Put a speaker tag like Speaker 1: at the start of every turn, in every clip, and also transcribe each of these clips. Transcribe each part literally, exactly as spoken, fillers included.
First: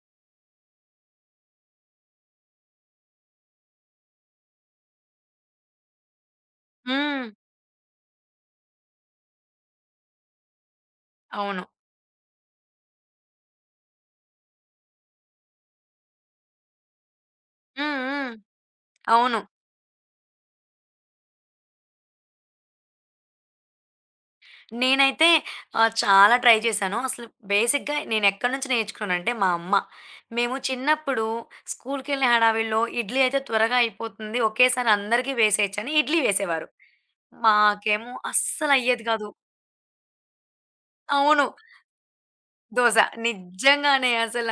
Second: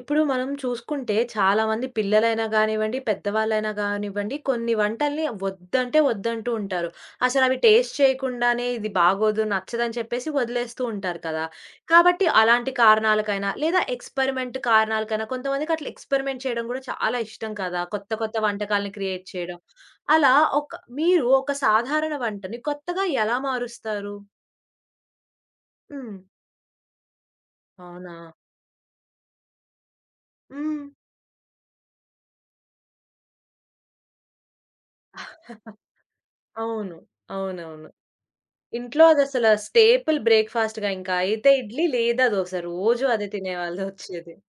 Speaker 1: ఇప్పుడు మనం చూసుకుంటే చాలామంది పిల్లలైనా గానివ్వండి, పెద్దవాళ్ళైనా గానివ్వండి, కొన్ని వంటల్ని వద్దంటే వద్దంటూ ఉంటారు.
Speaker 2: హ్మ్.
Speaker 1: అసలవి టేస్ట్ చేయకుండానే ఇది బాగోదు, నచ్చదని చెప్పేసి వదిలేస్తూ ఉంటారు కదా!
Speaker 2: అవును.
Speaker 1: కాబట్టి అలాంటి కారణాలకైనా, లేదా ఎక్స్‌పెరిమెంట్ కారణాలకైనా కొంతమందికి అట్లా ఎక్స్‌పెరిమెంట్ చేయడం గూడా చాలా ఇష్టం కదా!
Speaker 2: హ్మ్.
Speaker 1: కొత్త
Speaker 2: హ్మ్.
Speaker 1: కొత్త వంటకాలను క్రియేట్
Speaker 2: అవును.
Speaker 1: చేయడం. అలా ఒక మీరు ఒక సాధారణ వంటని కొత్తగా ఎలా మారుస్తారు?
Speaker 2: నేనైతే ఆహ్,
Speaker 1: హ్మ్.
Speaker 2: చాలా ట్రై చేశాను. అసలు బేసిక్‌గా
Speaker 1: అవునా?
Speaker 2: నేనెక్కడి నుంచి నేర్చుకున్నానంటే మా అమ్మ. మేము
Speaker 1: హ్మ్.
Speaker 2: చిన్నప్పుడు స్కూల్‌కెళ్ళే హడావిడిలో ఇడ్లీ అయితే త్వరగా అయిపోతుంది. ఒకేసారి అందరికీ వేసేయొచ్చని ఇడ్లీ వేసేవారు.
Speaker 1: అవును. అవునవును.
Speaker 2: మాకేమో
Speaker 1: ఇంట్లో
Speaker 2: అస్సలయ్యేది కాదు.
Speaker 1: అదసల స్టేపుల్ బ్రేక్‌ఫాస్ట్‌గా ఇంకా.
Speaker 2: అవును.
Speaker 1: అయితే ఇడ్లీ లేదా దోస
Speaker 2: దోస.
Speaker 1: రోజు అదే
Speaker 2: నిజంగానే
Speaker 1: తినేవాళ్ళొచ్చేది.
Speaker 2: అసల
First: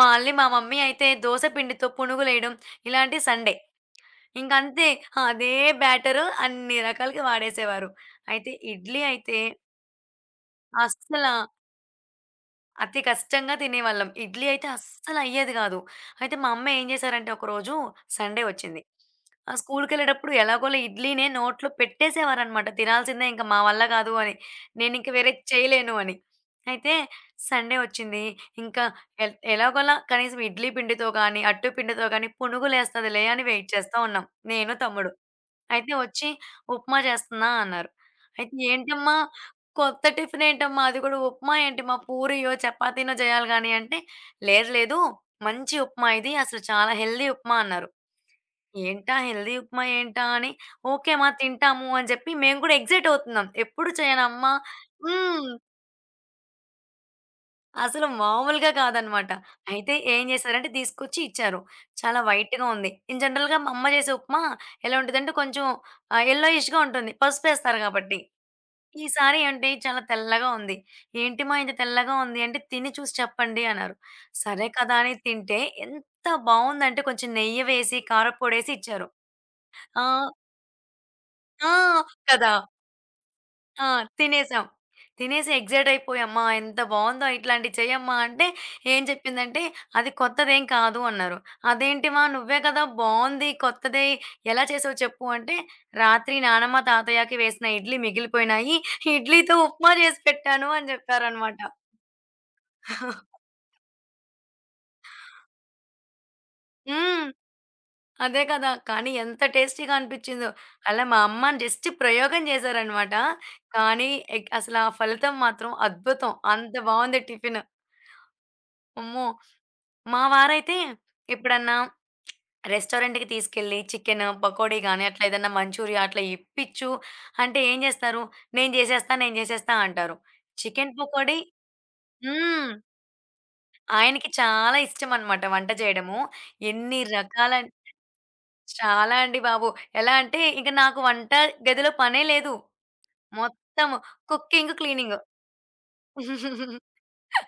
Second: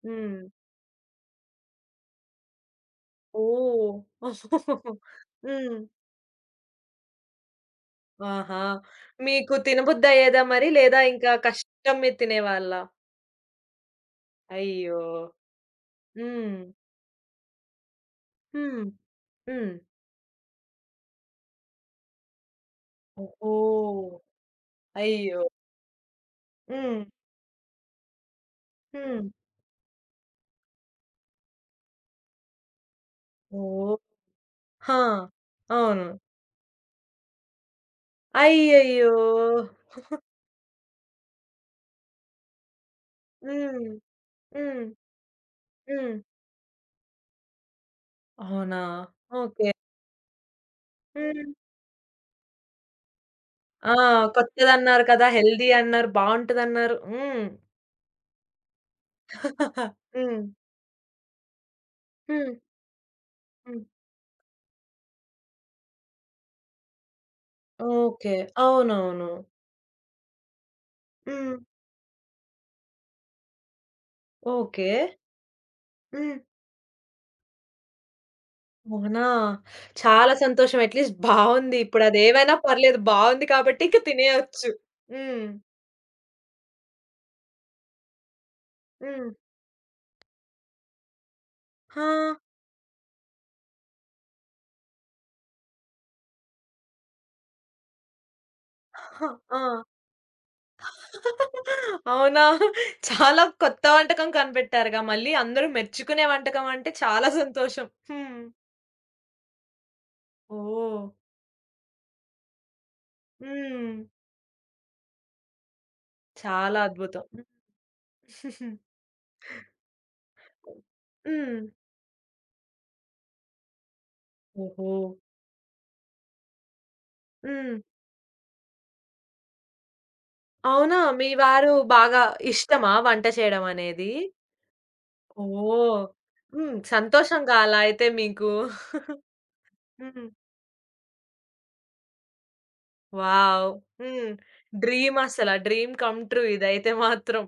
Speaker 2: మళ్ళీ
Speaker 1: హ్మ్.
Speaker 2: మా మమ్మీ అయితే దోస పిండితో పునుగులేయడం ఇలాంటివి సండే.
Speaker 1: ఓహ్!
Speaker 2: ఇంకంతే. అదే
Speaker 1: హ్మ్.
Speaker 2: బ్యాటరు అన్ని రకాలుగా వాడేసేవారు. అయితే
Speaker 1: ఆహా!
Speaker 2: ఇడ్లీ అయితే
Speaker 1: మీకు తినబుద్దయ్యేదా మరి? లేదా
Speaker 2: అస్సల
Speaker 1: ఇంకా కష్టం మీద తినేవాళ్ళా?
Speaker 2: అతి కష్టంగా తినేవాళ్ళం. ఇడ్లీ అయితే
Speaker 1: అయ్యో!
Speaker 2: అస్సలయ్యేది గాదు. అయితే మా
Speaker 1: హ్మ్.
Speaker 2: అమ్మ ఏం జేశారంటే ఒకరోజు సండే వచ్చింది.
Speaker 1: హ్మ్.
Speaker 2: ఆ
Speaker 1: హ్మ్.
Speaker 2: స్కూలుకెళ్ళేటప్పుడు ఎలాగోలా ఇడ్లీనే నోట్లో పెట్టేసేవారనమాట. తినాల్సిందే ఇంక మా వల్ల
Speaker 1: ఓహ్!
Speaker 2: గాదు అని. నేనింక
Speaker 1: అయ్యో!
Speaker 2: వేరేది చేయలేను అని. అయితే
Speaker 1: హ్మ్.
Speaker 2: సండే వచ్చింది. ఇంకా
Speaker 1: హ్మ్.
Speaker 2: ఎల్ ఎలాగోలా కనీసం ఇడ్లీ పిండితో గానీ, అట్టు పిండితో గానీ పునుగులేస్తదిలే అని వెయిట్
Speaker 1: ఓహ్!
Speaker 2: చేస్తా ఉన్నాం నేను,
Speaker 1: హా!
Speaker 2: తమ్ముడు. అయితే
Speaker 1: అవును.
Speaker 2: వచ్చి ఉప్మా చేస్తున్నా అన్నారు. అయితే
Speaker 1: అయ్యయ్యో!
Speaker 2: ఏంటమ్మా! కొత్త టిఫిన్ ఏంటమ్మా! అది కూడా ఉప్మా ఏంటి, మా పూరియో, చపాతీనో చేయాలి గాని
Speaker 1: హ్మ్.
Speaker 2: అంటే, లేదు
Speaker 1: హ్మ్.
Speaker 2: లేదు మంచి ఉప్మా
Speaker 1: హ్మ్.
Speaker 2: ఇది. అసలు చాలా హెల్తీ ఉప్మా అన్నారు.
Speaker 1: అవునా?
Speaker 2: ఏంటా హెల్తీ
Speaker 1: ఓకే.
Speaker 2: ఉప్మా ఏంటా అని ఓకే మా
Speaker 1: హ్మ్.
Speaker 2: తింటాము అని చెప్పి మేము కూడా ఎక్సైట్ అవుతున్నాం. ఎప్పుడు
Speaker 1: ఆ!
Speaker 2: చేయనమ్మా.
Speaker 1: కొత్తదన్నారు కదా!
Speaker 2: హ్మ్.
Speaker 1: హెల్తీ అన్నారు. బావుంటదన్నారు. హ్మ్.
Speaker 2: అసలు మామూలుగా కాదనమాట. అయితే ఏం
Speaker 1: హ్మ్.
Speaker 2: చేశారంటే తీసుకొచ్చి ఇచ్చారు. చాలా
Speaker 1: హ్మ్.
Speaker 2: వైట్‌గా ఉంది. ఇన్ జనరల్‌గా మా
Speaker 1: హ్మ్.
Speaker 2: అమ్మ చేసే ఉప్మా ఎలా ఉంటదంటే కొంచెం ఆహ్, యెల్లోయిష్‌గా ఉంటుంది. పసుపేస్తారు కాబట్టి.
Speaker 1: ఓకే. అవునవును.
Speaker 2: ఈసారి ఏంటి చాలా తెల్లగా ఉంది. "ఏంటి
Speaker 1: హ్మ్.
Speaker 2: మా ఇంత తెల్లగా ఉంది" అంటే, "తిని చూసి చెప్పండి" అన్నారు. సరే
Speaker 1: ఓకే.
Speaker 2: కదా అని తింటే ఎంత
Speaker 1: హ్మ్.
Speaker 2: బావుందంటే, కొంచెం నెయ్యి వేసి, కారప్పొడేసి ఇచ్చారు.
Speaker 1: అవునా!
Speaker 2: ఆ!
Speaker 1: చాలా సంతోషం. అట్‌లీస్ట్
Speaker 2: ఆ!
Speaker 1: బావుంది. ఇప్పుడదేమైనా
Speaker 2: కదా!
Speaker 1: పర్లేదు. బావుంది కాబట్టి
Speaker 2: ఆ!
Speaker 1: ఇక
Speaker 2: తినేసాం.
Speaker 1: తినేయొచ్చు. హ్మ్.
Speaker 2: తినేసి ఎక్సైట్ అయిపోయి, "అమ్మా! ఎంత బావుందో, ఇట్లాంటివి చెయ్యమ్మా" అంటే, ఏం
Speaker 1: హ్మ్.
Speaker 2: చెప్పిందంటే, "అది కొత్తదేం కాదు" అన్నారు.
Speaker 1: ఆ!
Speaker 2: "అదేంటిమా! నువ్వే కదా! బావుంది కొత్తది. ఎలా చేసావు చెప్పు" అంటే, "రాత్రి నానమ్మ, తాతయ్యకి వేసిన ఇడ్లీ మిగిలిపోయినాయి. ఇడ్లీతో
Speaker 1: ఆ!
Speaker 2: ఉప్మా చేసి పెట్టాను" అని చెప్పారనమాట.
Speaker 1: అవునా! చాలా కొత్త వంటకం కనిపెట్టారుగా మళ్ళీ. అందరూ మెచ్చుకునే వంటకం అంటే
Speaker 2: హ్మ్.
Speaker 1: చాలా సంతోషం. హ్మ్.
Speaker 2: అదే కదా! కానీ ఎంత టేస్టీగా అనిపిచ్చిందో.
Speaker 1: ఓహ్!
Speaker 2: అలా మా అమ్మ జస్ట్ ప్రయోగం చేశారనమాట.
Speaker 1: హ్మ్.
Speaker 2: కానీ ఎగ్ అసలా ఫలితం మాత్రం అద్భుతం. అంత
Speaker 1: చాలా
Speaker 2: బావుంది
Speaker 1: అద్భుతం.
Speaker 2: టిఫిను. అమ్మో! మా వారైతే
Speaker 1: హ్మ్.
Speaker 2: ఎప్పుడన్నా రెస్టారెంట్‌కి తీసుకెళ్ళి చికెను, పకోడీ
Speaker 1: ఓహో!
Speaker 2: గాని, అట్లా ఏదన్నా మంచూరియా అట్లా ఇప్పిచ్చు అంటే
Speaker 1: హ్మ్.
Speaker 2: ఏం జేస్తారు? "నేను జేసేస్తా, నేను జేసేస్తా" అంటారు. చికెన్
Speaker 1: అవునా? మీ
Speaker 2: పకోడీ.
Speaker 1: వారు బాగా
Speaker 2: హ్మ్.
Speaker 1: ఇష్టమా వంట చేయడం అనేది?
Speaker 2: ఆయనకి చాలా ఇష్టమనమాట వంట
Speaker 1: ఓహ్!
Speaker 2: చేయడము.
Speaker 1: హ్మ్.
Speaker 2: ఎన్ని రకాల
Speaker 1: సంతోషంగా అలా అయితే మీకు.
Speaker 2: చాలా అండి బాబు. ఎలా
Speaker 1: హ్మ్.
Speaker 2: అంటే, ఇంక నాకు వంట గదిలో పనే లేదు.
Speaker 1: వావ్!
Speaker 2: మొత్తం
Speaker 1: హ్మ్.
Speaker 2: Cooking, cleaning.
Speaker 1: డ్రీమ్ అసల. డ్రీమ్ కమ్ ట్రూ ఇదైతే మాత్రం.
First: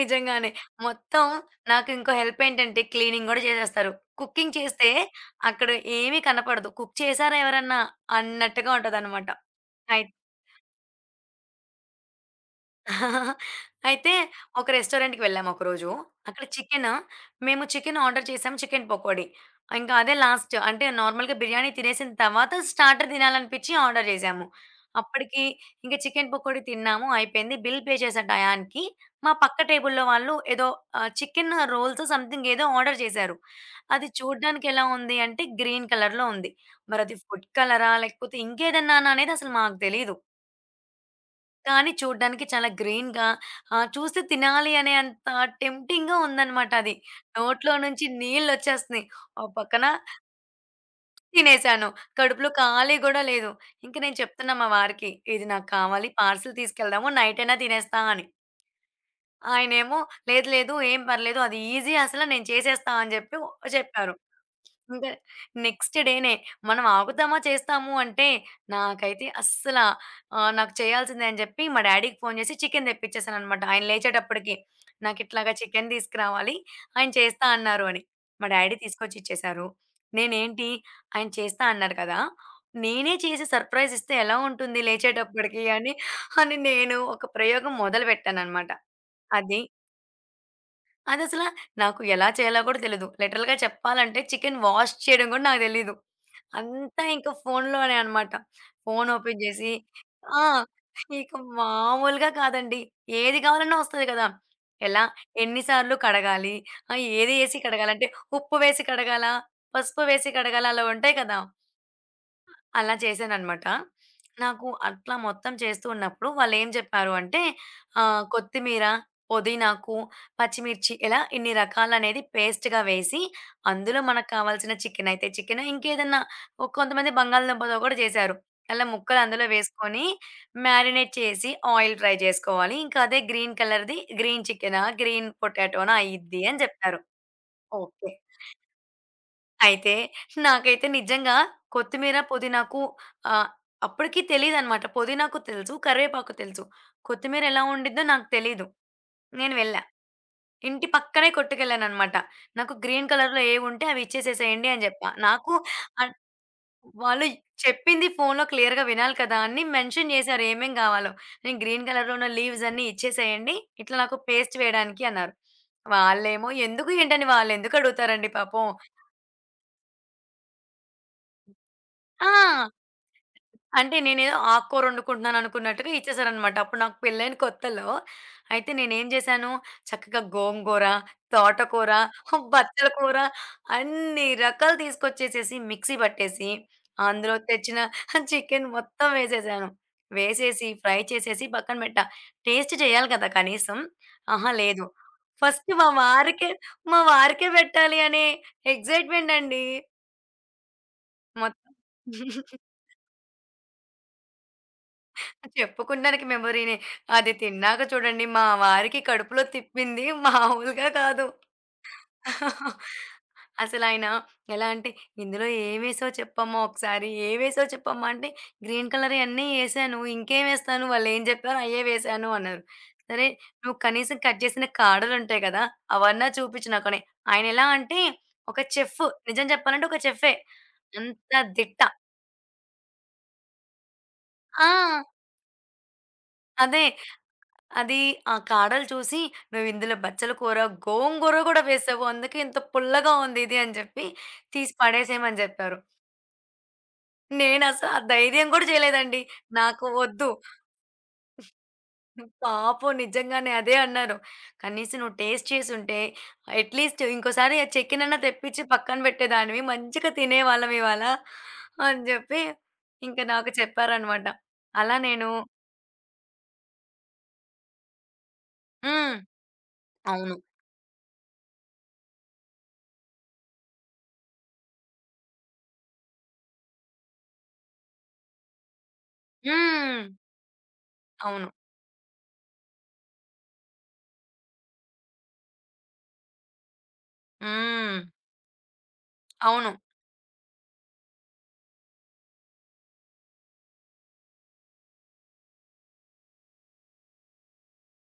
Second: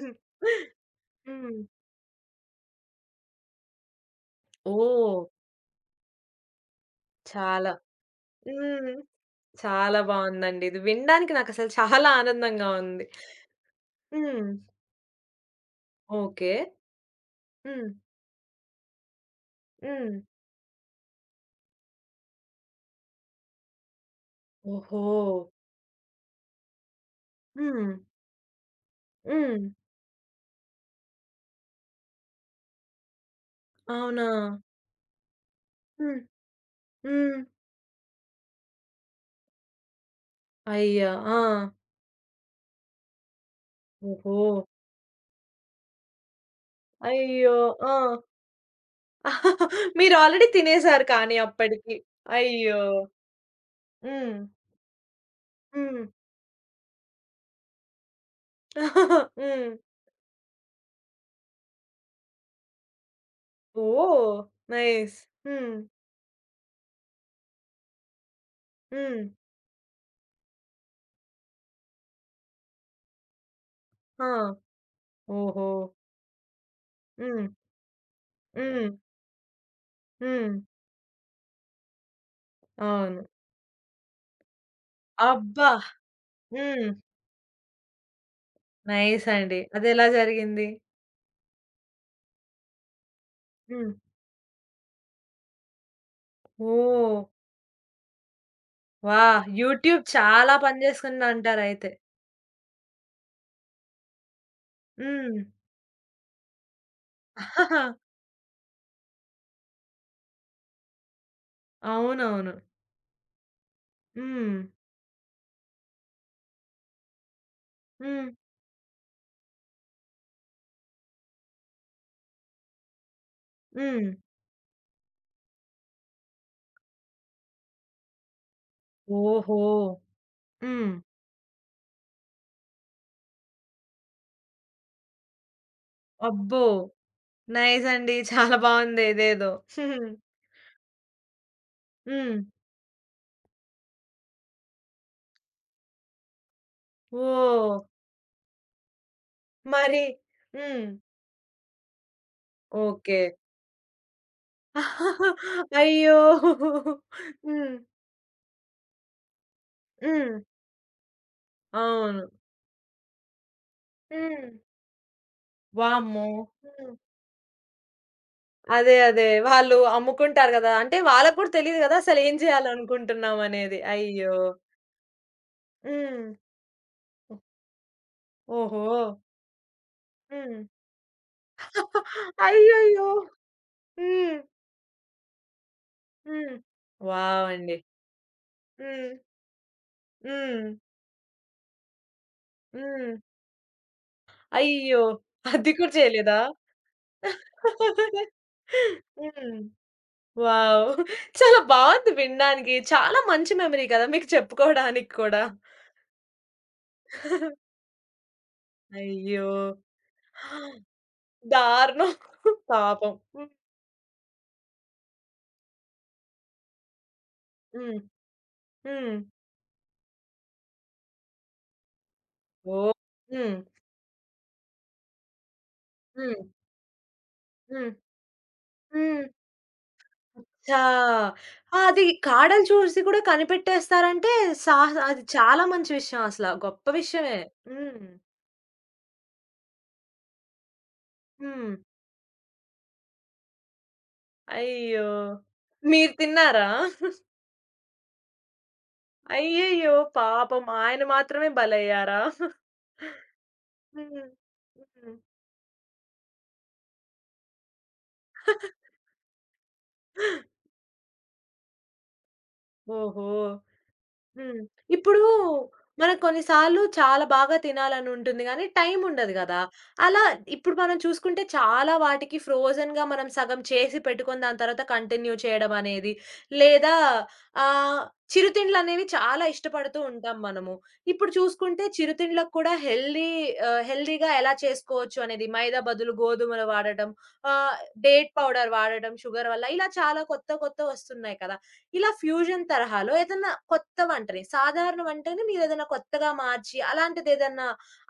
Speaker 2: నిజంగానే. మొత్తం
Speaker 1: హ్మ్.
Speaker 2: నాకింకో హెల్ప్ ఏంటంటే క్లీనింగ్ గూడా చేసేస్తారు. కుకింగ్ చేస్తే
Speaker 1: ఓహ్!
Speaker 2: అక్కడ ఏమీ కనపడదు. కుక్ చేసారా
Speaker 1: చాలా
Speaker 2: ఎవరన్నా అన్నట్టుగా
Speaker 1: హ్మ్.
Speaker 2: ఉంటదనమాట.
Speaker 1: చాలా బావుందండి. ఇది వినడానికి నాకసలు చాలా ఆనందంగా ఉంది.
Speaker 2: అయితే
Speaker 1: హ్మ్.
Speaker 2: ఒక రెస్టారెంట్‌కి వెళ్ళాము ఒకరోజు. అక్కడ
Speaker 1: ఓకే.
Speaker 2: చికెను మేము
Speaker 1: హ్మ్.
Speaker 2: చికెను ఆర్డర్ చేసాము, చికెను పకోడీ. ఇంకా
Speaker 1: హ్మ్.
Speaker 2: అదే లాస్ట్ అంటే నార్మల్‌గా బిర్యానీ తినేసిన తర్వాత స్టార్టర్ తినాలనిపించి ఆర్డర్ చేసాము.
Speaker 1: ఓహో!
Speaker 2: అప్పటికి ఇంక చికెను పకోడీ తిన్నాము, అయిపోయింది. బిల్
Speaker 1: హ్మ్.
Speaker 2: పే చేసే టయానికి మా పక్క
Speaker 1: హ్మ్.
Speaker 2: టేబుల్‌లో వాళ్ళు ఏదో ఆహ్, చికెను రోల్స్ సంథింగ్ ఏదో ఆర్డర్ చేశారు. అది
Speaker 1: అవునా?
Speaker 2: చూడ్డానికి ఎలా ఉంది అంటే గ్రీన్
Speaker 1: హ్మ్.
Speaker 2: కలర్‌లో ఉంది. మరి అది
Speaker 1: హ్మ్.
Speaker 2: ఫుడ్ కలరా? లేకపోతే ఇంకేదన్నానా అనేది అసలు మాకు తెలీదు.
Speaker 1: అయ్యా! ఆ!
Speaker 2: కానీ చూడ్డానికి చాలా గ్రీన్‌గా, ఆహ్, చూస్తే
Speaker 1: ఓహో!
Speaker 2: తినాలి అనే అంత టెంప్టింగ్‌గా ఉందనమాట అది.
Speaker 1: అయ్యో!
Speaker 2: నోట్లో
Speaker 1: ఆ!
Speaker 2: నుంచి నీళ్ళొచ్చేస్తున్నాయి. ఓ పక్కన
Speaker 1: మీరు ఆల్రెడీ తినేసారు కానీ
Speaker 2: తినేసాను.
Speaker 1: అప్పటికి.
Speaker 2: కడుపులో
Speaker 1: అయ్యో!
Speaker 2: ఖాళీ గూడా లేదు. ఇంక నేను
Speaker 1: హ్మ్.
Speaker 2: చెప్తున్నా మా వారికి, "ఇది నాకు
Speaker 1: హ్మ్.
Speaker 2: కావాలి, పార్సెల్ తీసుకెళ్దాము, నైటైనా తినేస్తా" అని.
Speaker 1: హ్మ్.
Speaker 2: ఆయనేమో, "లేదు లేదు ఏం పర్లేదు, అది ఈజీ అసల, నేను చేసేస్తా" అని చెప్పి చెప్పారు.
Speaker 1: ఓహ్!
Speaker 2: ఇంకా
Speaker 1: నైస్. హ్మ్.
Speaker 2: నెక్స్ట్ డేనే మనం ఆగుతామా, చేస్తాము అంటే
Speaker 1: హ్మ్.
Speaker 2: నాకైతే అస్సల, ఆహ్, నాకు చేయాల్సిందే అని చెప్పి మా డ్యాడీకి ఫోను చేసి చికెను తెప్పించేసాననమాట, ఆయన
Speaker 1: ఆ!
Speaker 2: లేచేటప్పటికి. నాకు ఇట్లాగా
Speaker 1: ఓహో!
Speaker 2: చికెను తీసుకురావాలి, ఆయన చేస్తా
Speaker 1: హ్మ్.
Speaker 2: అన్నారు అని. మా డ్యాడీ
Speaker 1: హ్మ్.
Speaker 2: తీసుకొచ్చి ఇచ్చేసారు.
Speaker 1: హ్మ్.
Speaker 2: నేనేంటి ఆయన చేస్తా అన్నారు కదా! నేనే
Speaker 1: అవును.
Speaker 2: చేసి సర్ప్రైజ్ ఇస్తే ఎలా ఉంటుంది లేచేటప్పటికి
Speaker 1: అబ్బా!
Speaker 2: అని, అని
Speaker 1: హ్మ్.
Speaker 2: నేను ఒక ప్రయోగం మొదలుపెట్టాననమాట.
Speaker 1: నైస్ అండి.
Speaker 2: అది
Speaker 1: అదెలా జరిగింది?
Speaker 2: అదసలా నాకు ఎలా చేయాలో కూడా తెలీదు. లిటరల్‌గా
Speaker 1: హ్మ్.
Speaker 2: చెప్పాలంటే చికెన్ వాష్ చేయడం కూడా నాకు తెలీదు. అంతా
Speaker 1: ఓహ్!
Speaker 2: ఇంకా ఫోనులోనే అనమాట. ఫోను ఓపెన్
Speaker 1: వాహ్!
Speaker 2: చేసి.
Speaker 1: యూట్యూబ్
Speaker 2: ఆ!
Speaker 1: చాలా పని
Speaker 2: ఇక
Speaker 1: జేసుకుందంటారయితే.
Speaker 2: మామూలుగా కాదండి. ఏది కావాలన్నా వస్తది కదా! ఎలా
Speaker 1: హ్మ్.
Speaker 2: ఎన్ని సార్లు కడగాలి? ఆహ్, ఏది ఏసి కడగాలంటే ఉప్పు వేసి కడగాలా? పసుపు వేసి కడగాలా? అలా ఉంటాయి కదా!
Speaker 1: అవునవును.
Speaker 2: అలా చేశాననమాట.
Speaker 1: హ్మ్.
Speaker 2: నాకు అట్లా మొత్తం చేస్తూ ఉన్నప్పుడు వాళ్ళేం జెప్పారు అంటే, ఆహ్,
Speaker 1: హ్మ్.
Speaker 2: కొత్తిమీర, పొదీనాకు, పచ్చిమిర్చి ఇలా ఇన్ని రకాలనేది పేస్ట్‌గా వేసి, అందులో
Speaker 1: హ్మ్.
Speaker 2: మనకు కావాల్సిన చికెనయితే చికెను, ఇంకేదన్నా. ఒ కొంతమంది బంగాళదుంపతో గూడా జేశారు. అలా ముక్కలు అందులో
Speaker 1: ఓహో!
Speaker 2: వేసుకొని
Speaker 1: హ్మ్.
Speaker 2: మ్యారినేట్ చేసి ఆయిల్ ఫ్రై జేసుకోవాలి. ఇంకా అదే గ్రీన్ కలర్‌ది గ్రీన్ చికెనా, గ్రీన్ పొటాటోనా అయ్యిద్ది అని
Speaker 1: అబ్బో!
Speaker 2: జెప్పారు.
Speaker 1: Nice
Speaker 2: okay.
Speaker 1: అండి. చాలా బావుంది ఇదేదో.
Speaker 2: అయితే నాకైతే నిజంగా కొత్తిమీర,
Speaker 1: హ్మ్.
Speaker 2: పుదీనాకు ఆహ్, అప్పటికి తెలీదనమాట. పుదీనాకు తెలుసు, కరివేపాకు తెలుసు. కొత్తిమీర ఎలా
Speaker 1: ఓహ్!
Speaker 2: ఉండిద్దో నాకు తెలీదు. నేను వెళ్ళా.
Speaker 1: మరి హ్మ్.
Speaker 2: ఇంటి పక్కనే కొట్టుకెళ్ళాననమాట. నాకు గ్రీన్
Speaker 1: ఓకే.
Speaker 2: కలర్‌లో ఏవుంటే అవి ఇచ్చేసేసేయండి అని జెప్పా. నాకు అన్
Speaker 1: అయ్యో!
Speaker 2: వాళ్ళు
Speaker 1: హ్మ్.
Speaker 2: చెప్పింది ఫోన్‌లో క్లియర్‌గా వినాలి కదా అని మెన్షన్
Speaker 1: హ్మ్.
Speaker 2: జేశారు ఏమేం గావాలో. నేను గ్రీన్ కలర్‌లో
Speaker 1: అవును.
Speaker 2: ఉన్న లీవ్స్ అన్నీ ఇచ్చేసేయండి, ఇట్లా నాకు
Speaker 1: హ్మ్.
Speaker 2: పేస్ట్ వేయడానికి అన్నారు.
Speaker 1: వామ్మో!
Speaker 2: వాళ్ళేమో
Speaker 1: హ్మ్.
Speaker 2: ఎందుకు ఏంటని వాళ్ళెందుకు అడుగుతారండి పాపం.
Speaker 1: అదే. అదే. వాళ్ళు అమ్ముకుంటారు గదా! అంటే వాళ్ళకి కూడా తెలీదు గదా! అసలు ఏం
Speaker 2: ఆ!
Speaker 1: చేయాలనుకుంటున్నామనేది.
Speaker 2: అంటే నేనేదో
Speaker 1: అయ్యో!
Speaker 2: ఆకుకూర వండుకుంటున్నాను అనుకున్నట్టుగా
Speaker 1: హ్మ్.
Speaker 2: ఇచ్చేసారనమాట, అప్పుడు నాకు పెళ్ళైన కొత్తలో. అయితే
Speaker 1: ఓహో!
Speaker 2: నేనేం జేశాను, చక్కగా
Speaker 1: హ్మ్.
Speaker 2: గోంగూర, తోటకూర, బచ్చల
Speaker 1: అయ్యయ్యో!
Speaker 2: కూర అన్ని
Speaker 1: హ్మ్.
Speaker 2: రకాలు తీసుకొచ్చేసేసి మిక్సీ పట్టేసి,
Speaker 1: హ్మ్.
Speaker 2: అందులో
Speaker 1: వావ్! అండి.
Speaker 2: తెచ్చిన చికెను మొత్తం
Speaker 1: హ్మ్.
Speaker 2: వేసేసాను.
Speaker 1: హ్మ్.
Speaker 2: వేసేసి, ఫ్రై చేసేసి పక్కన పెట్టా. టేస్ట్ చేయాలి
Speaker 1: హ్మ్.
Speaker 2: కదా కనీసం. అహా! లేదు.
Speaker 1: అయ్యో! అది
Speaker 2: ఫస్ట్ మా
Speaker 1: కూడా చేయలేదా?
Speaker 2: వారికే మా వారికే పెట్టాలి అనే ఎక్సైట్‌మెంట్
Speaker 1: హ్మ్.
Speaker 2: అండి.
Speaker 1: వావ్! చాలా
Speaker 2: మొత్తం
Speaker 1: బావుంది వినడానికి. చాలా మంచి మెమరీ కదా! మీకు చెప్పుకోవడానికి కూడా.
Speaker 2: చెప్పుకున్నానికి మెమొరీనే. అది తిన్నాక చూడండి, మా వారికి కడుపులో
Speaker 1: అయ్యో!
Speaker 2: తిప్పింది మామూలుగా కాదు.
Speaker 1: దారుణం. పాపం. హ్మ్.
Speaker 2: అసలాయన ఎలా అంటే, "ఇందులో ఏమేసావో చెప్పమ్మా ఒకసారి, ఏవేసావో
Speaker 1: హ్మ్.
Speaker 2: చెప్పమ్మా" అంటే, "గ్రీన్
Speaker 1: హ్మ్.
Speaker 2: కలర్‌యి అన్నీ ఏసాను. ఇంకేం ఏస్తాను? వాళ్ళేం చెప్పారో అయ్యే వేశాను" అన్నారు.
Speaker 1: ఓహ్!
Speaker 2: "సరే,
Speaker 1: హ్మ్.
Speaker 2: నువ్వు కనీసం కట్ చేసిన కాడలుంటాయి కదా! అవన్నా
Speaker 1: హ్మ్.
Speaker 2: చూపించు నాకని." ఆయనెలా
Speaker 1: హ్మ్.
Speaker 2: అంటే ఒక చెఫ్.
Speaker 1: హ్మ్.
Speaker 2: నిజం చెప్పాలంటే ఒక చెఫే.
Speaker 1: ఆ!
Speaker 2: అంత
Speaker 1: ఆ!
Speaker 2: దిట్ట.
Speaker 1: అది కాడలు చూసి కూడా కనిపెట్టేస్తారంటే
Speaker 2: ఆ!
Speaker 1: సాహ అది చాలా మంచి విషయం అసల.
Speaker 2: అదే.
Speaker 1: గొప్ప విషయమే.
Speaker 2: అది
Speaker 1: హ్మ్.
Speaker 2: ఆ కాడలు చూసి, "నువ్విందులో బచ్చల కూర, గోంగూర గూడా
Speaker 1: హ్మ్.
Speaker 2: వేసావు. అందుకే ఇంత పుల్లగా ఉంది ఇది" అని చెప్పి తీసి
Speaker 1: అయ్యో!
Speaker 2: పడేసేయమని జెప్పారు.
Speaker 1: మీరు తిన్నారా?
Speaker 2: నేనసలు ఆ ధైర్యం గూడా చేయలేదండి. నాకు
Speaker 1: అయ్యయ్యో!
Speaker 2: వద్దు.
Speaker 1: పాపం ఆయన మాత్రమే బలయ్యారా?
Speaker 2: పాపం నిజంగానే అదే అన్నారు.
Speaker 1: హ్మ్.
Speaker 2: "కనీసం నువ్వు
Speaker 1: హ్మ్.
Speaker 2: టేస్ట్ చేసుంటే అట్‌లీస్ట్ ఇంకోసారి ఆ చికెనన్నా తెప్పించి పక్కన పెట్టేదానివి. మంచిగా తినేవాళ్ళం ఇవాళ" అని జెప్పి ఇంక
Speaker 1: ఓహో!
Speaker 2: నాకు చెప్పారనమాట.
Speaker 1: హ్మ్.
Speaker 2: అలా
Speaker 1: ఇప్పుడు
Speaker 2: నేను.
Speaker 1: మనకు కొన్నిసార్లు చాలా బాగా తినాలని ఉంటుంది గానీ, టైం
Speaker 2: హ్మ్.
Speaker 1: ఉండదు గదా! అలా
Speaker 2: అవును.
Speaker 1: ఇప్పుడు మనం చూసుకుంటే చాలా వాటికి ఫ్రోజెన్‌గా మనం సగం చేసి పెట్టుకొని దాని తర్వాత కంటిన్యూ చేయడం అనేది, లేదా ఆహ్, చిరుతిండ్లనేవి చాలా ఇష్టపడుతూ
Speaker 2: హ్మ్.
Speaker 1: ఉంటాం మనము. ఇప్పుడు
Speaker 2: అవును.
Speaker 1: చూసుకుంటే చిరుతిండ్లకు కూడా హెల్తీ ఆహ్, హెల్తీగా ఎలా చేసుకోవచ్చు అనేది మైదా బదులు గోధుమలు వాడటం, ఆహ్,
Speaker 2: హ్మ్.
Speaker 1: డేట్ పౌడర్ వాడటం షుగర్ వల్ల
Speaker 2: అవును.
Speaker 1: ఇలా చాలా కొత్త కొత్త వస్తున్నాయి కదా! ఇలా ఫ్యూజన్ తరహాలో ఏదన్నా కొత్త వంటని, సాధారణ వంటని మీరేదైనా కొత్తగా మార్చి, అలాంటిదేదన్నా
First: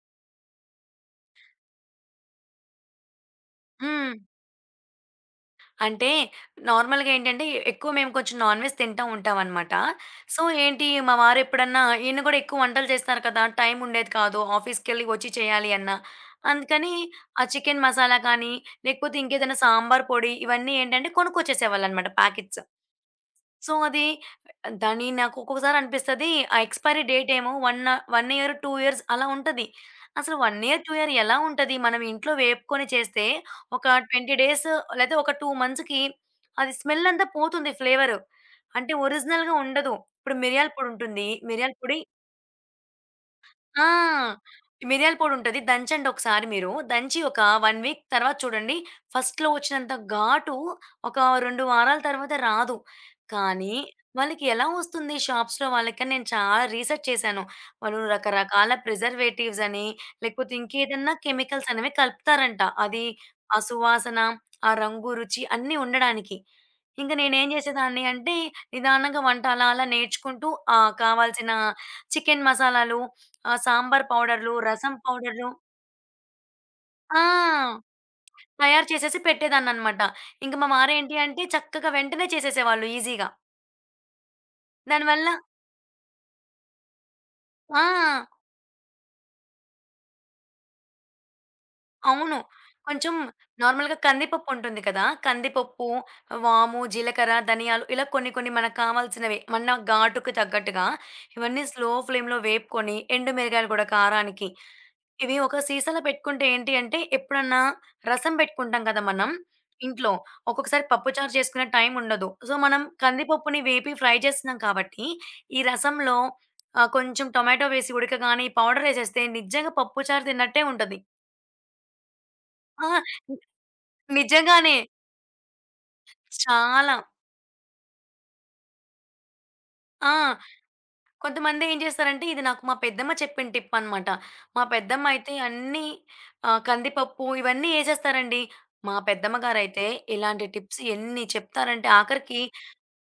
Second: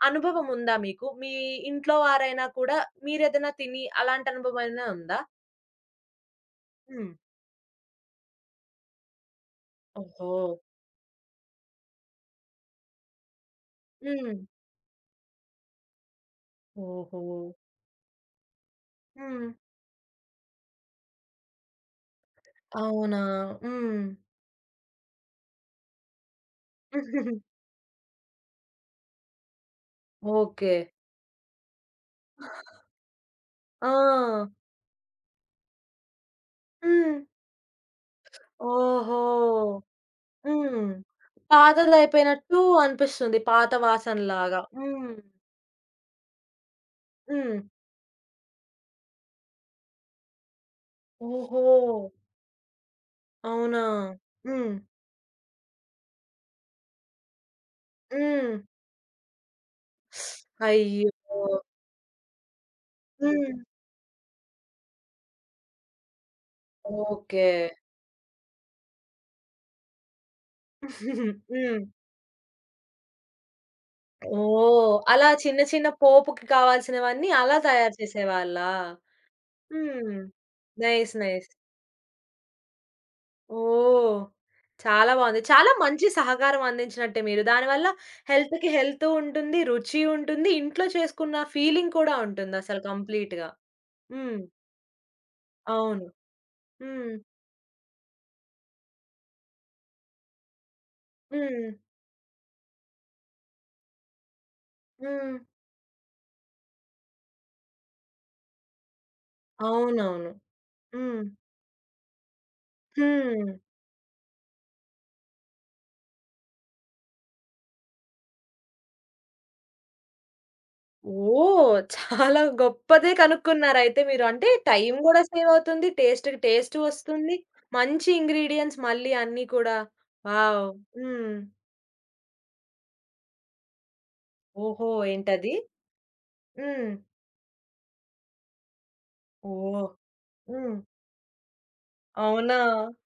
Speaker 1: అనుభవం ఉందా మీకు? మీ ఇంట్లో వారైనా కూడా మీరేదైనా తిని
Speaker 2: హ్మ్.
Speaker 1: అలాంటి అనుభవం ఏమైనా ఉందా?
Speaker 2: అంటే నార్మల్‌గా
Speaker 1: హ్మ్.
Speaker 2: ఏంటంటే ఎక్కువ మేము కొంచెం నాన్‌వెజ్ తింటా ఉంటామనమాట.
Speaker 1: ఓహో!
Speaker 2: సో, ఏంటి మా వారు ఎప్పుడన్నా, ఈయన కూడా ఎక్కువ వంటలు చేస్తారు కదా, టైం ఉండేది
Speaker 1: హ్మ్.
Speaker 2: కాదు, ఆఫీస్‌కెళ్ళి వచ్చి చేయాలి అన్నా. అందుకని
Speaker 1: ఓహో!
Speaker 2: ఆ చికెన్ మసాలా కానీ, లేకపోతే
Speaker 1: హ్మ్.
Speaker 2: ఇంకేదైనా సాంబార్ పొడి ఇవన్నీ ఏంటంటే కొనుక్కొచ్చేసేవాళ్ళనమాట ప్యాకెట్స్.
Speaker 1: అవునా?
Speaker 2: సో,
Speaker 1: హ్మ్.
Speaker 2: అది దాన్ని నాకు ఒక్కొక్కసారి అనిపిస్తది. ఆ ఎక్స్‌పైరీ డేట్ ఏమో వన్ ఆహ్, వన్ ఇయర్, టూ ఇయర్స్ అలా ఉంటది. అసలు one
Speaker 1: okay.
Speaker 2: Year, two year ఎలా ఉంటది? మనం ఇంట్లో వేపుకొని చేస్తే ఒక ట్వంటీ
Speaker 1: ఆ!
Speaker 2: డేస్, లేతే ఒక టూ మంత్స్‌కి అది స్మెల్
Speaker 1: హ్మ్.
Speaker 2: అంతా పోతుంది, ఫ్లేవరు. అంటే
Speaker 1: ఓహో!
Speaker 2: ఒరిజినల్‌గా ఉండదు. ఇప్పుడు మిరియాల పొడి
Speaker 1: హ్మ్.
Speaker 2: ఉంటుంది. మిరియాల పొడి.
Speaker 1: పాతదయిపోయినట్టు అనిపిస్తుంది. పాత
Speaker 2: ఆ!
Speaker 1: వాసనలాగా. హ్మ్.
Speaker 2: మిరియాల పొడుంటది. దంచండి ఒకసారి మీరు. దంచి ఒక
Speaker 1: హ్మ్.
Speaker 2: వన్ వీక్ తర్వాత చూడండి. ఫస్ట్‌లో వచ్చినంత ఘాటు ఒక
Speaker 1: ఓహో!
Speaker 2: రెండు వారాల తర్వాత రాదు. కానీ
Speaker 1: అవునా?
Speaker 2: వాళ్ళకి ఎలా
Speaker 1: హ్మ్.
Speaker 2: వస్తుంది షాప్స్‌లో వాళ్ళకని నేను చాలా రీసెర్చ్ చేశాను. వాళ్ళు
Speaker 1: హ్మ్.
Speaker 2: రకరకాల ప్రిజర్వేటివ్స్ అని, లేకపోతే
Speaker 1: అయ్యో!
Speaker 2: ఇంకేదన్నా కెమికల్స్ అనేవి కలుపుతారంట, అది
Speaker 1: హ్మ్.
Speaker 2: ఆ సువాసన, ఆ రంగు, రుచి అన్నీ ఉండడానికి. ఇంక
Speaker 1: ఓకే.
Speaker 2: నేనేం జేసేదాన్ని అంటే, నిదానంగా వంట అలా అలా నేర్చుకుంటూ ఆహ్, కావాల్సిన
Speaker 1: హ్మ్.
Speaker 2: చికెన్ మసాలాలు, ఆహ్, సాంబార్ పౌడర్‌లు, రసం
Speaker 1: ఓహ్! అలా
Speaker 2: పౌడర్‌లు
Speaker 1: చిన్న చిన్న పోపుకి కావాల్సినవన్నీ అలా
Speaker 2: ఆ!
Speaker 1: తయారు చేసేవాళ్ళా?
Speaker 2: తయారు చేసేసి పెట్టేదాన్ననమాట.
Speaker 1: హ్మ్.
Speaker 2: ఇంక మా
Speaker 1: నైస్.
Speaker 2: వారేంటి అంటే
Speaker 1: నైస్.
Speaker 2: చక్కగా వెంటనే చేసేసేవాళ్ళు ఈజీగా.
Speaker 1: ఓహ్! చాలా
Speaker 2: దానివల్ల
Speaker 1: బావుంది. చాలా మంచి సహకారం అందించినట్టే మీరు.
Speaker 2: ఆ!
Speaker 1: దానివల్ల హెల్త్‌కి హెల్తూ ఉంటుంది, రుచి ఉంటుంది, ఇంట్లో చేసుకున్న ఫీలింగ్ కూడా
Speaker 2: అవును.
Speaker 1: ఉంటుందసలు
Speaker 2: కొంచెం
Speaker 1: కంప్లీట్‌గా.
Speaker 2: నార్మల్‌గా
Speaker 1: హ్మ్.
Speaker 2: కందిపప్పు ఉంటుంది కదా! కందిపప్పు,
Speaker 1: అవును.
Speaker 2: వాము,
Speaker 1: హ్మ్.
Speaker 2: జీలకర్ర, ధనియాలు ఇలా కొన్ని కొన్ని మనకు కావాల్సినవి మన ఘాటుకు తగ్గట్టుగా ఇవన్నీ
Speaker 1: హ్మ్.
Speaker 2: స్లో ఫ్లేమ్‌లో వేపుకొని, ఎండు మిరగాయలు గూడా కారానికి.
Speaker 1: హ్మ్.
Speaker 2: ఇవి ఒక సీసాలో పెట్టుకుంటే ఏంటి అంటే, ఎప్పుడన్నా రసం పెట్టుకుంటాం కదా మనం ఇంట్లో.
Speaker 1: అవునవును.
Speaker 2: ఒక్కొక్కసారి పప్పు
Speaker 1: హ్మ్.
Speaker 2: చారు చేసుకునే టైం ఉండదు. సో, మనం
Speaker 1: హ్మ్.
Speaker 2: కందిపప్పుని వేపి ఫ్రై చేస్తున్నాం కాబట్టి, ఈ రసంలో ఆహ్, కొంచెం టొమాటో వేసి ఉడకగానే ఈ పౌడరేసేస్తే నిజంగా పప్పు చారు తిన్నట్టే ఉంటది.
Speaker 1: ఓహ్! చాలా
Speaker 2: ఆ!
Speaker 1: గొప్పదే
Speaker 2: ని
Speaker 1: కనుక్కున్నారయితే మీరు. అంటే
Speaker 2: నిజంగానే.
Speaker 1: టైం గూడా సేవ్ అవుతుంది. టేస్ట్ టేస్ట్
Speaker 2: చాలా.
Speaker 1: వస్తుంది. మంచి ఇంగ్రీడియెంట్స్ మళ్ళీ అన్నీ కూడా.
Speaker 2: ఆ!
Speaker 1: వావ్! హ్మ్.
Speaker 2: కొంతమంది ఏం చేస్తారంటే, ఇది నాకు మా పెద్దమ్మ చెప్పిన టిప్ అనమాట. మా
Speaker 1: ఓహో!
Speaker 2: పెద్దమ్మ అయితే
Speaker 1: ఏంటది?
Speaker 2: అన్నీ ఆహ్,
Speaker 1: హ్మ్.
Speaker 2: కందిపప్పు ఇవన్నీ ఏసేస్తారండి. మా పెద్దమ్మ గారైతే
Speaker 1: ఓహ్!
Speaker 2: ఇలాంటి
Speaker 1: హ్మ్.
Speaker 2: టిప్స్ ఎన్ని చెప్తారంటే ఆఖరికి
Speaker 1: అవునా?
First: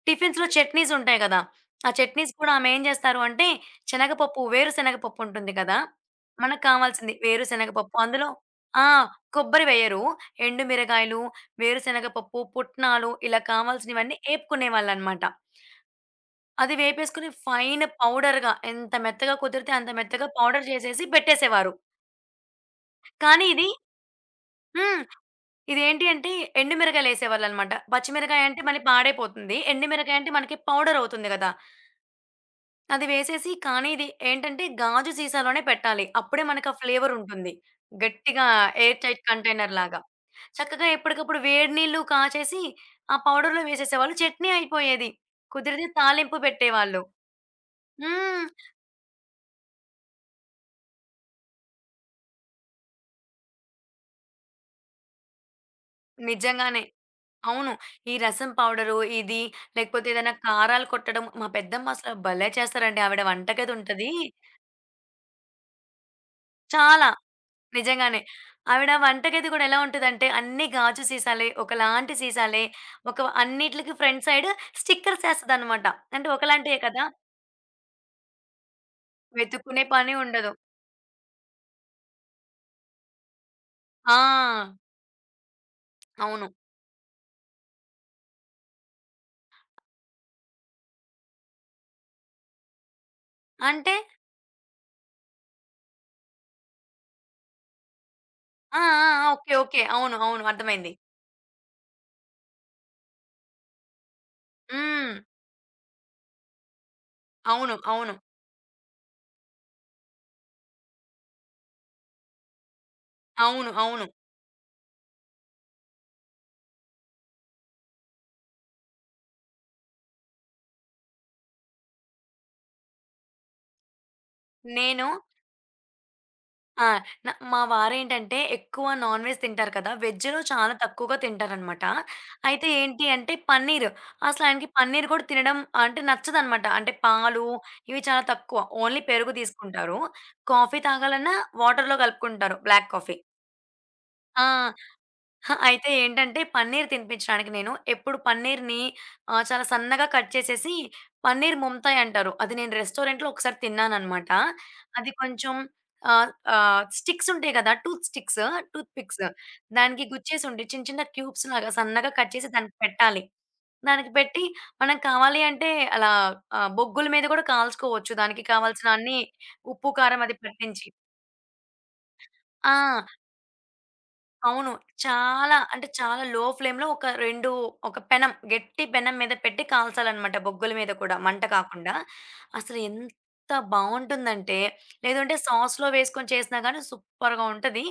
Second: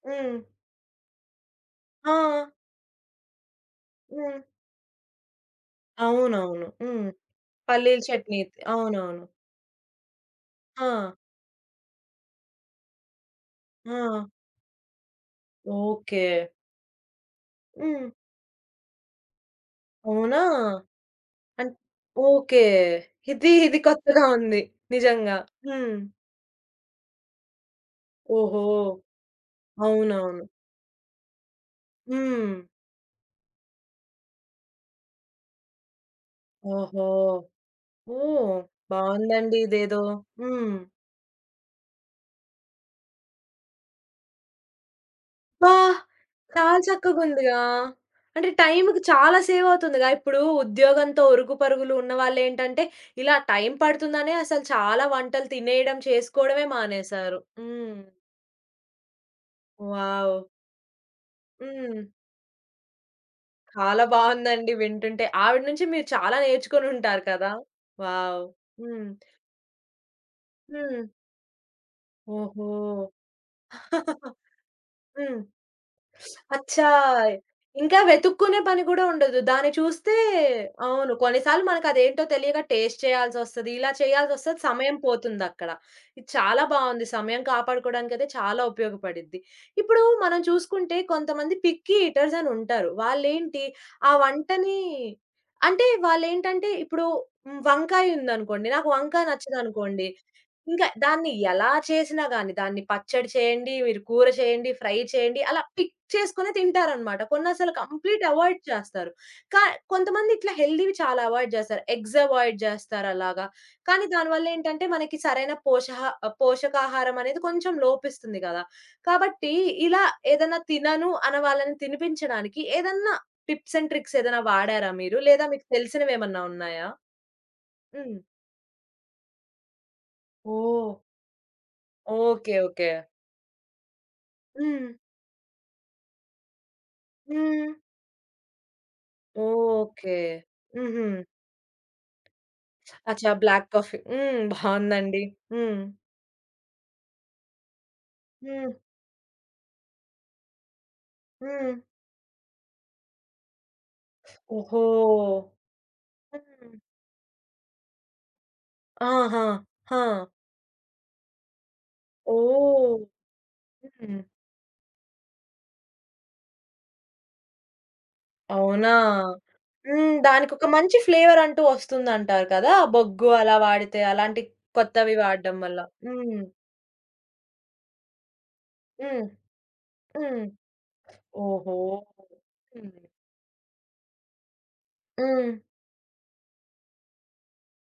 Speaker 1: హ్మ్.
Speaker 2: టిఫిన్స్‌లో చట్నీస్ ఉంటాయి గదా! ఆ
Speaker 1: ఆ!
Speaker 2: చట్నీస్ కూడా ఆమె ఏం చేస్తారు అంటే,
Speaker 1: హ్మ్.
Speaker 2: శనగపప్పు, వేరుశనగ పప్పు ఉంటుంది కదా! మనకు
Speaker 1: అవునవును. హ్మ్.
Speaker 2: కావాల్సింది వేరుశనగ పప్పు
Speaker 1: పల్లీల
Speaker 2: అందులో.
Speaker 1: చట్నీ.
Speaker 2: ఆ!
Speaker 1: అవునవును.
Speaker 2: కొబ్బరి వేయరు.
Speaker 1: ఆ!
Speaker 2: ఎండుమిరగాయలు, వేరుశనగ పప్పు, పుట్నాలు ఇలా కావాల్సినవన్నీ
Speaker 1: ఆ!
Speaker 2: ఏపుకునేవాళ్ళనమాట.
Speaker 1: ఓకే.
Speaker 2: అది వేపేసుకొని ఫైన్
Speaker 1: హ్మ్.
Speaker 2: పౌడర్‌గా ఎంత మెత్తగా కుదిరితే అంత మెత్తగా
Speaker 1: అవునా?
Speaker 2: పౌడర్ చేసేసి
Speaker 1: అన్
Speaker 2: పెట్టేసేవారు.
Speaker 1: ఓకే.
Speaker 2: కానీ
Speaker 1: ఇది
Speaker 2: ఇది.
Speaker 1: ఇది కొత్తగా ఉంది.
Speaker 2: హ్మ్.
Speaker 1: నిజంగా. హ్మ్.
Speaker 2: ఇదేంటి అంటే ఎండుమిరగాయలేసేవాళ్ళనమాట. పచ్చిమిరకాయ అంటే
Speaker 1: ఓహో!
Speaker 2: మళ్ళీ పాడైపోతుంది. ఎండుమిరకాయ అంటే
Speaker 1: అవునవును.
Speaker 2: మనకి పౌడర్ అవుతుంది గదా!
Speaker 1: హ్మ్.
Speaker 2: అది వేసేసి, కానీ ఇది ఏంటంటే గాజు సీసాలోనే పెట్టాలి. అప్పుడే మనకు ఆ
Speaker 1: ఓహో!
Speaker 2: ఫ్లేవర్ ఉంటుంది. గట్టిగా
Speaker 1: ఓహ్!
Speaker 2: ఎయిర్ టైట్
Speaker 1: బావుందండి
Speaker 2: కంటైనర్‌లాగా.
Speaker 1: ఇదేదో. హ్మ్.
Speaker 2: చక్కగా ఎప్పటికప్పుడు వేడి నీళ్లు కాచేసి ఆ పౌడర్‌లో వేసేసేవాళ్ళు. చట్నీ అయిపోయేది.
Speaker 1: అబ్బా!
Speaker 2: కుదిరితే తాలింపు
Speaker 1: చాలా
Speaker 2: పెట్టేవాళ్ళు.
Speaker 1: చక్కగుందిగా.
Speaker 2: హ్మ్.
Speaker 1: అంటే టైంకి చాలా సేవ్ అవుతుందిగా. ఇప్పుడు ఉద్యోగంతో ఉరుకు పరుగులు ఉన్నవాళ్ళేంటంటే, ఇలా టైం పడుతుందనే అసలు చాలా వంటలు తినేయడం, చేసుకోవడమే
Speaker 2: నిజంగానే.
Speaker 1: మానేశారు.
Speaker 2: అవును.
Speaker 1: హ్మ్.
Speaker 2: ఈ రసం పౌడరు, ఇది లేకపోతే ఏదైనా
Speaker 1: వావ్!
Speaker 2: కారాలు కొట్టడం మా పెద్దమ్మ
Speaker 1: హ్మ్.
Speaker 2: అసలు భలే చేస్తారండి. ఆవిడ వంటగది
Speaker 1: చాలా
Speaker 2: ఉంటది.
Speaker 1: బావుందండి వింటుంటే. ఆవిడ నుంచి మీరు చాలా
Speaker 2: చాలా
Speaker 1: నేర్చుకొనుంటారు కదా!
Speaker 2: నిజంగానే.
Speaker 1: వావ్!
Speaker 2: ఆవిడ
Speaker 1: హ్మ్.
Speaker 2: వంటగది గూడా ఎలా ఉంటదంటే అన్ని
Speaker 1: హ్మ్.
Speaker 2: గాజు సీసాలే, ఒకలాంటి సీసాలే,
Speaker 1: ఓహో!
Speaker 2: ఒక అన్నిట్లికి ఫ్రంట్ సైడ్ స్టిక్కర్స్
Speaker 1: హ్మ్.
Speaker 2: ఏస్తదనమాట. అంటే ఒకలాంటియే
Speaker 1: అచ్చా!
Speaker 2: కదా!
Speaker 1: ఇంకా వెతుక్కునే పని కూడా ఉండదు. దాన్ని
Speaker 2: వెతుక్కునే పని
Speaker 1: చూస్తే
Speaker 2: ఉండదు.
Speaker 1: అవును. కొన్నిసార్లు మనకదేంటో తెలియక టేస్ట్ చేయాల్సొస్తది. ఇలా చేయాల్సొస్తది.
Speaker 2: ఆ!
Speaker 1: సమయం పోతుందక్కడ. ఇది
Speaker 2: అవును.
Speaker 1: చాలా బావుంది. సమయం కాపాడుకోవడానికైతే చాలా ఉపయోగపడిద్ది. ఇప్పుడు మనం చూసుకుంటే కొంతమంది పిక్కీ ఈటర్స్ అనుంటారు. వాళ్ళేంటి
Speaker 2: అంటే
Speaker 1: ఆ వంటని అంటే వాళ్ళేంటంటే ఇప్పుడు హ్మ్, వంకాయ ఉందనుకోండి.
Speaker 2: ఆ!
Speaker 1: నాకు
Speaker 2: ఆ!
Speaker 1: వంకాయ
Speaker 2: ఆ! ఓకే. ఓకే.
Speaker 1: నచ్చదనుకోండి.
Speaker 2: అవును. అవును.
Speaker 1: ఇంకా
Speaker 2: అర్థమైంది.
Speaker 1: దాన్ని ఎలా చేసినా గాని దాన్ని పచ్చడి చేయండి, మీరు కూర చేయండి, ఫ్రై
Speaker 2: హ్మ్.
Speaker 1: చేయండి అలా పిక్ చేసుకొని తింటారనమాట. కొన్నసలు
Speaker 2: అవును. అవును.
Speaker 1: కంప్లీట్ అవాయిడ్ చేస్తారు. కా కొంతమంది ఇట్లా హెల్తీవి చాలా అవాయిడ్ చేస్తారు. ఎగ్స్ అవాయిడ్ చేస్తారలాగా.
Speaker 2: అవును. అవును.
Speaker 1: కానీ దానివల్లేంటంటే మనకి సరైన పోషహ ఆహ్, పోషకాహారం అనేది కొంచెం లోపిస్తుంది గదా! కాబట్టి ఇలా ఏదన్నా తినను అన్న వాళ్ళని తినిపించడానికి ఏదన్నా టిప్స్ అండ్ ట్రిక్స్ ఏదైనా వాడారా
Speaker 2: నేను
Speaker 1: మీరు? లేదా మీకు తెలిసినవేమన్నా ఉన్నాయా?
Speaker 2: ఆ! న మా
Speaker 1: హ్మ్.
Speaker 2: వారేంటంటే ఎక్కువ నాన్ వెజ్ తింటారు కదా! వెజ్‌లో చాలా
Speaker 1: ఓహ్!
Speaker 2: తక్కువగా తింటారనమాట.
Speaker 1: ఓకే.
Speaker 2: అయితే
Speaker 1: ఓకే.
Speaker 2: ఏంటి అంటే పన్నీర్. అసలు ఆయనకి
Speaker 1: హ్మ్.
Speaker 2: పన్నీర్ కూడా తినడం అంటే నచ్చదనమాట. అంటే పాలు
Speaker 1: హ్మ్.
Speaker 2: ఇవి చాలా తక్కువ. ఓన్లీ పెరుగు తీసుకుంటారు.
Speaker 1: ఓకే.
Speaker 2: కాఫీ
Speaker 1: హుహు.
Speaker 2: తాగాలన్నా వాటర్‌లో కలుపుకుంటారు, బ్లాక్ కాఫీ.
Speaker 1: అచ్చా! Black coffee. హ్మ్.
Speaker 2: ఆ!
Speaker 1: బావుందండి.
Speaker 2: హా!
Speaker 1: హ్మ్.
Speaker 2: అయితే ఏంటంటే పన్నీర్ తినిపించడానికి నేను ఎప్పుడు
Speaker 1: హ్మ్.
Speaker 2: పన్నీర్‌ని ఆహ్, చాలా సన్నగా కట్ చేసేసి, పన్నీర్
Speaker 1: హ్మ్.
Speaker 2: ముంతాయ్ అంటారు, అది నేను రెస్టారెంట్‌లో ఒకసారి తిన్నాననమాట.
Speaker 1: ఓహో!
Speaker 2: అది కొంచెం ఆహ్,
Speaker 1: హ్మ్.
Speaker 2: ఆహ్, స్టిక్స్ ఉంటాయి కదా! టూత్ స్టిక్స్, టూత్ పిక్స్
Speaker 1: ఆహా! ఆ!
Speaker 2: దానికి గుచ్చేసి ఉంటాయి. చిన్న చిన్న క్యూబ్స్ లాగా సన్నగా కట్ చేసి దానికి
Speaker 1: ఓహ్!
Speaker 2: పెట్టాలి. దానికి
Speaker 1: హ్మ్.
Speaker 2: పెట్టి మనం కావాలి అంటే అలా, ఆహ్, బొగ్గుల మీద కూడా కాల్చుకోవచ్చు. దానికి కావాల్సిన
Speaker 1: అవునా!
Speaker 2: అన్ని ఉప్పు,
Speaker 1: హ్మ్.
Speaker 2: కారం అది
Speaker 1: దానికొక
Speaker 2: పట్టించి.
Speaker 1: మంచి ఫ్లేవర్ అంటూ వస్తుందంటారు
Speaker 2: ఆ!
Speaker 1: కదా! బొగ్గు అలా వాడితే అలాంటి
Speaker 2: అవును.
Speaker 1: కొత్తవి
Speaker 2: చాలా
Speaker 1: వాడడం వల్ల.
Speaker 2: అంటే చాలా
Speaker 1: హ్మ్.
Speaker 2: లో ఫ్లేమ్‌లో ఒక రెండు, ఒక పెనం, గట్టి పెనం
Speaker 1: హ్మ్.
Speaker 2: మీద పెట్టి కాల్చాలనమాట,
Speaker 1: హ్మ్.
Speaker 2: బొగ్గుల మీద కూడా మంట
Speaker 1: ఓహో!
Speaker 2: కాకుండా. అసలు
Speaker 1: హ్మ్.
Speaker 2: ఎంత బావుంటుందంటే, లేదంటే
Speaker 1: హ్మ్.
Speaker 2: సాస్‌లో వేసుకొని చేసినా గానీ సూపర్‌గా ఉంటది.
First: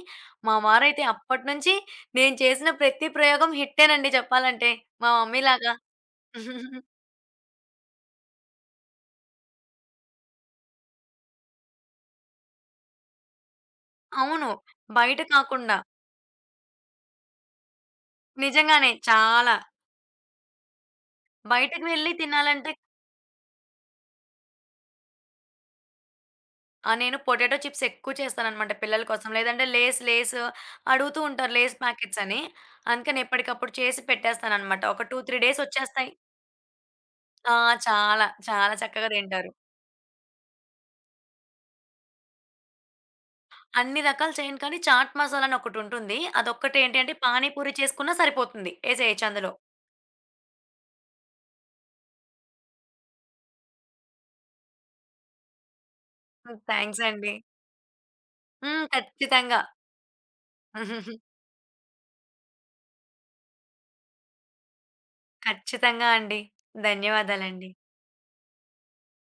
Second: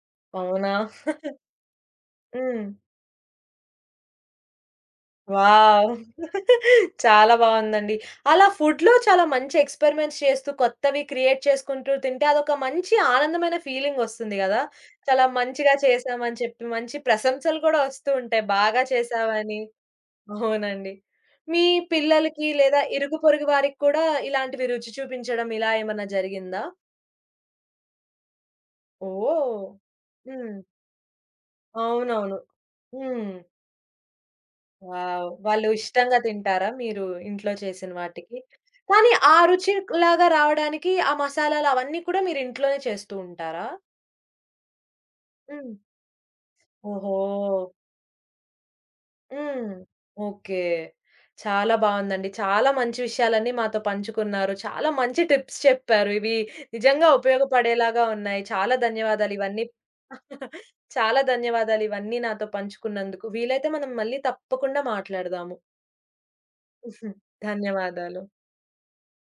Speaker 2: మా
Speaker 1: అవునా!
Speaker 2: వారైతే అప్పటినుంచి నేను
Speaker 1: హ్మ్.
Speaker 2: చేసిన ప్రతి ప్రయోగం హిట్టేనండి చెప్పాలంటే, మా మమ్మీలాగా.
Speaker 1: వావ్! చాలా బావుందండి. అలా ఫుడ్‌లో చాలా మంచి ఎక్స్‌పెరిమెంట్స్ చేస్తూ, కొత్తవి క్రియేట్ చేసుకుంటూ తింటే అదొక మంచి ఆనందమైన ఫీలింగొస్తుంది
Speaker 2: అవును.
Speaker 1: గదా!
Speaker 2: బయట
Speaker 1: చాలా మంచిగా
Speaker 2: కాకుండా
Speaker 1: చేశామని చెప్పి, మంచి ప్రశంసలు కూడా ఒస్తూ ఉంటాయి బాగా
Speaker 2: నిజంగానే చాలా.
Speaker 1: చేశావని. అవునండి. మీ
Speaker 2: బయటకి వెళ్లి
Speaker 1: పిల్లలకి
Speaker 2: తినాలంటే.
Speaker 1: లేదా ఇరుగు పొరుగు వారికి కూడా ఇలాంటివి రుచి చూపించడం ఇలా ఏమన్నా జరిగిందా?
Speaker 2: ఆ! నేను పొటాటో చిప్స్ ఎక్కువ చేస్తాననమాట పిల్లల కోసం.
Speaker 1: ఓహ్!
Speaker 2: లేదంటే లేస్ లేస్
Speaker 1: హ్మ్.
Speaker 2: అడుగుతూ ఉంటారు, లేస్ ప్యాకెట్స్
Speaker 1: అవునవును.
Speaker 2: అని. అందుకని
Speaker 1: హ్మ్.
Speaker 2: ఎప్పటికప్పుడు చేసి పెట్టేస్తాననమాట. ఒక టూ,
Speaker 1: వావ్!
Speaker 2: త్రీ డేస్
Speaker 1: వాళ్ళు
Speaker 2: వచ్చేస్తాయి.
Speaker 1: ఇష్టంగా తింటారా మీరు ఇంట్లో
Speaker 2: ఆ!
Speaker 1: చేసిన
Speaker 2: చాలా.
Speaker 1: వాటికి?
Speaker 2: చాలా చక్కగా
Speaker 1: కానీ ఆ
Speaker 2: తింటారు.
Speaker 1: రుచిలాగా రావడానికి ఆ మసాలాలు అవన్నీ కూడా మీరు ఇంట్లోనే చేస్తూ ఉంటారా?
Speaker 2: అన్ని రకాలు చేయను కానీ చాట్ మసాలా అని
Speaker 1: హ్మ్.
Speaker 2: ఒకటుంటుంది. అదొక్కటి ఏంటి
Speaker 1: ఓహో!
Speaker 2: అంటే పానీ పూరి చేసుకున్నా సరిపోతుంది. ఏసేయొచ్చు అందులో.
Speaker 1: హ్మ్. ఓకే. చాలా బావుందండి. చాలా మంచి విషయాలన్నీ మాతో పంచుకున్నారు. చాలా మంచి టిప్స్ చెప్పారు. ఇవి
Speaker 2: హ్మ్. థాంక్స్
Speaker 1: నిజంగా
Speaker 2: అండి.
Speaker 1: ఉపయోగపడేలాగా ఉన్నాయి. చాలా
Speaker 2: హ్మ్.
Speaker 1: ధన్యవాదాలు
Speaker 2: ఖచ్చితంగా.
Speaker 1: ఇవన్నీ చాలా ధన్యవాదాలు ఇవన్నీ నాతో పంచుకున్నందుకు. వీలైతే మనం మళ్ళీ తప్పకుండా మాట్లాడదాము.
Speaker 2: ఖచ్చితంగా అండి. ధన్యవాదాలండి.
Speaker 1: ధన్యవాదాలు.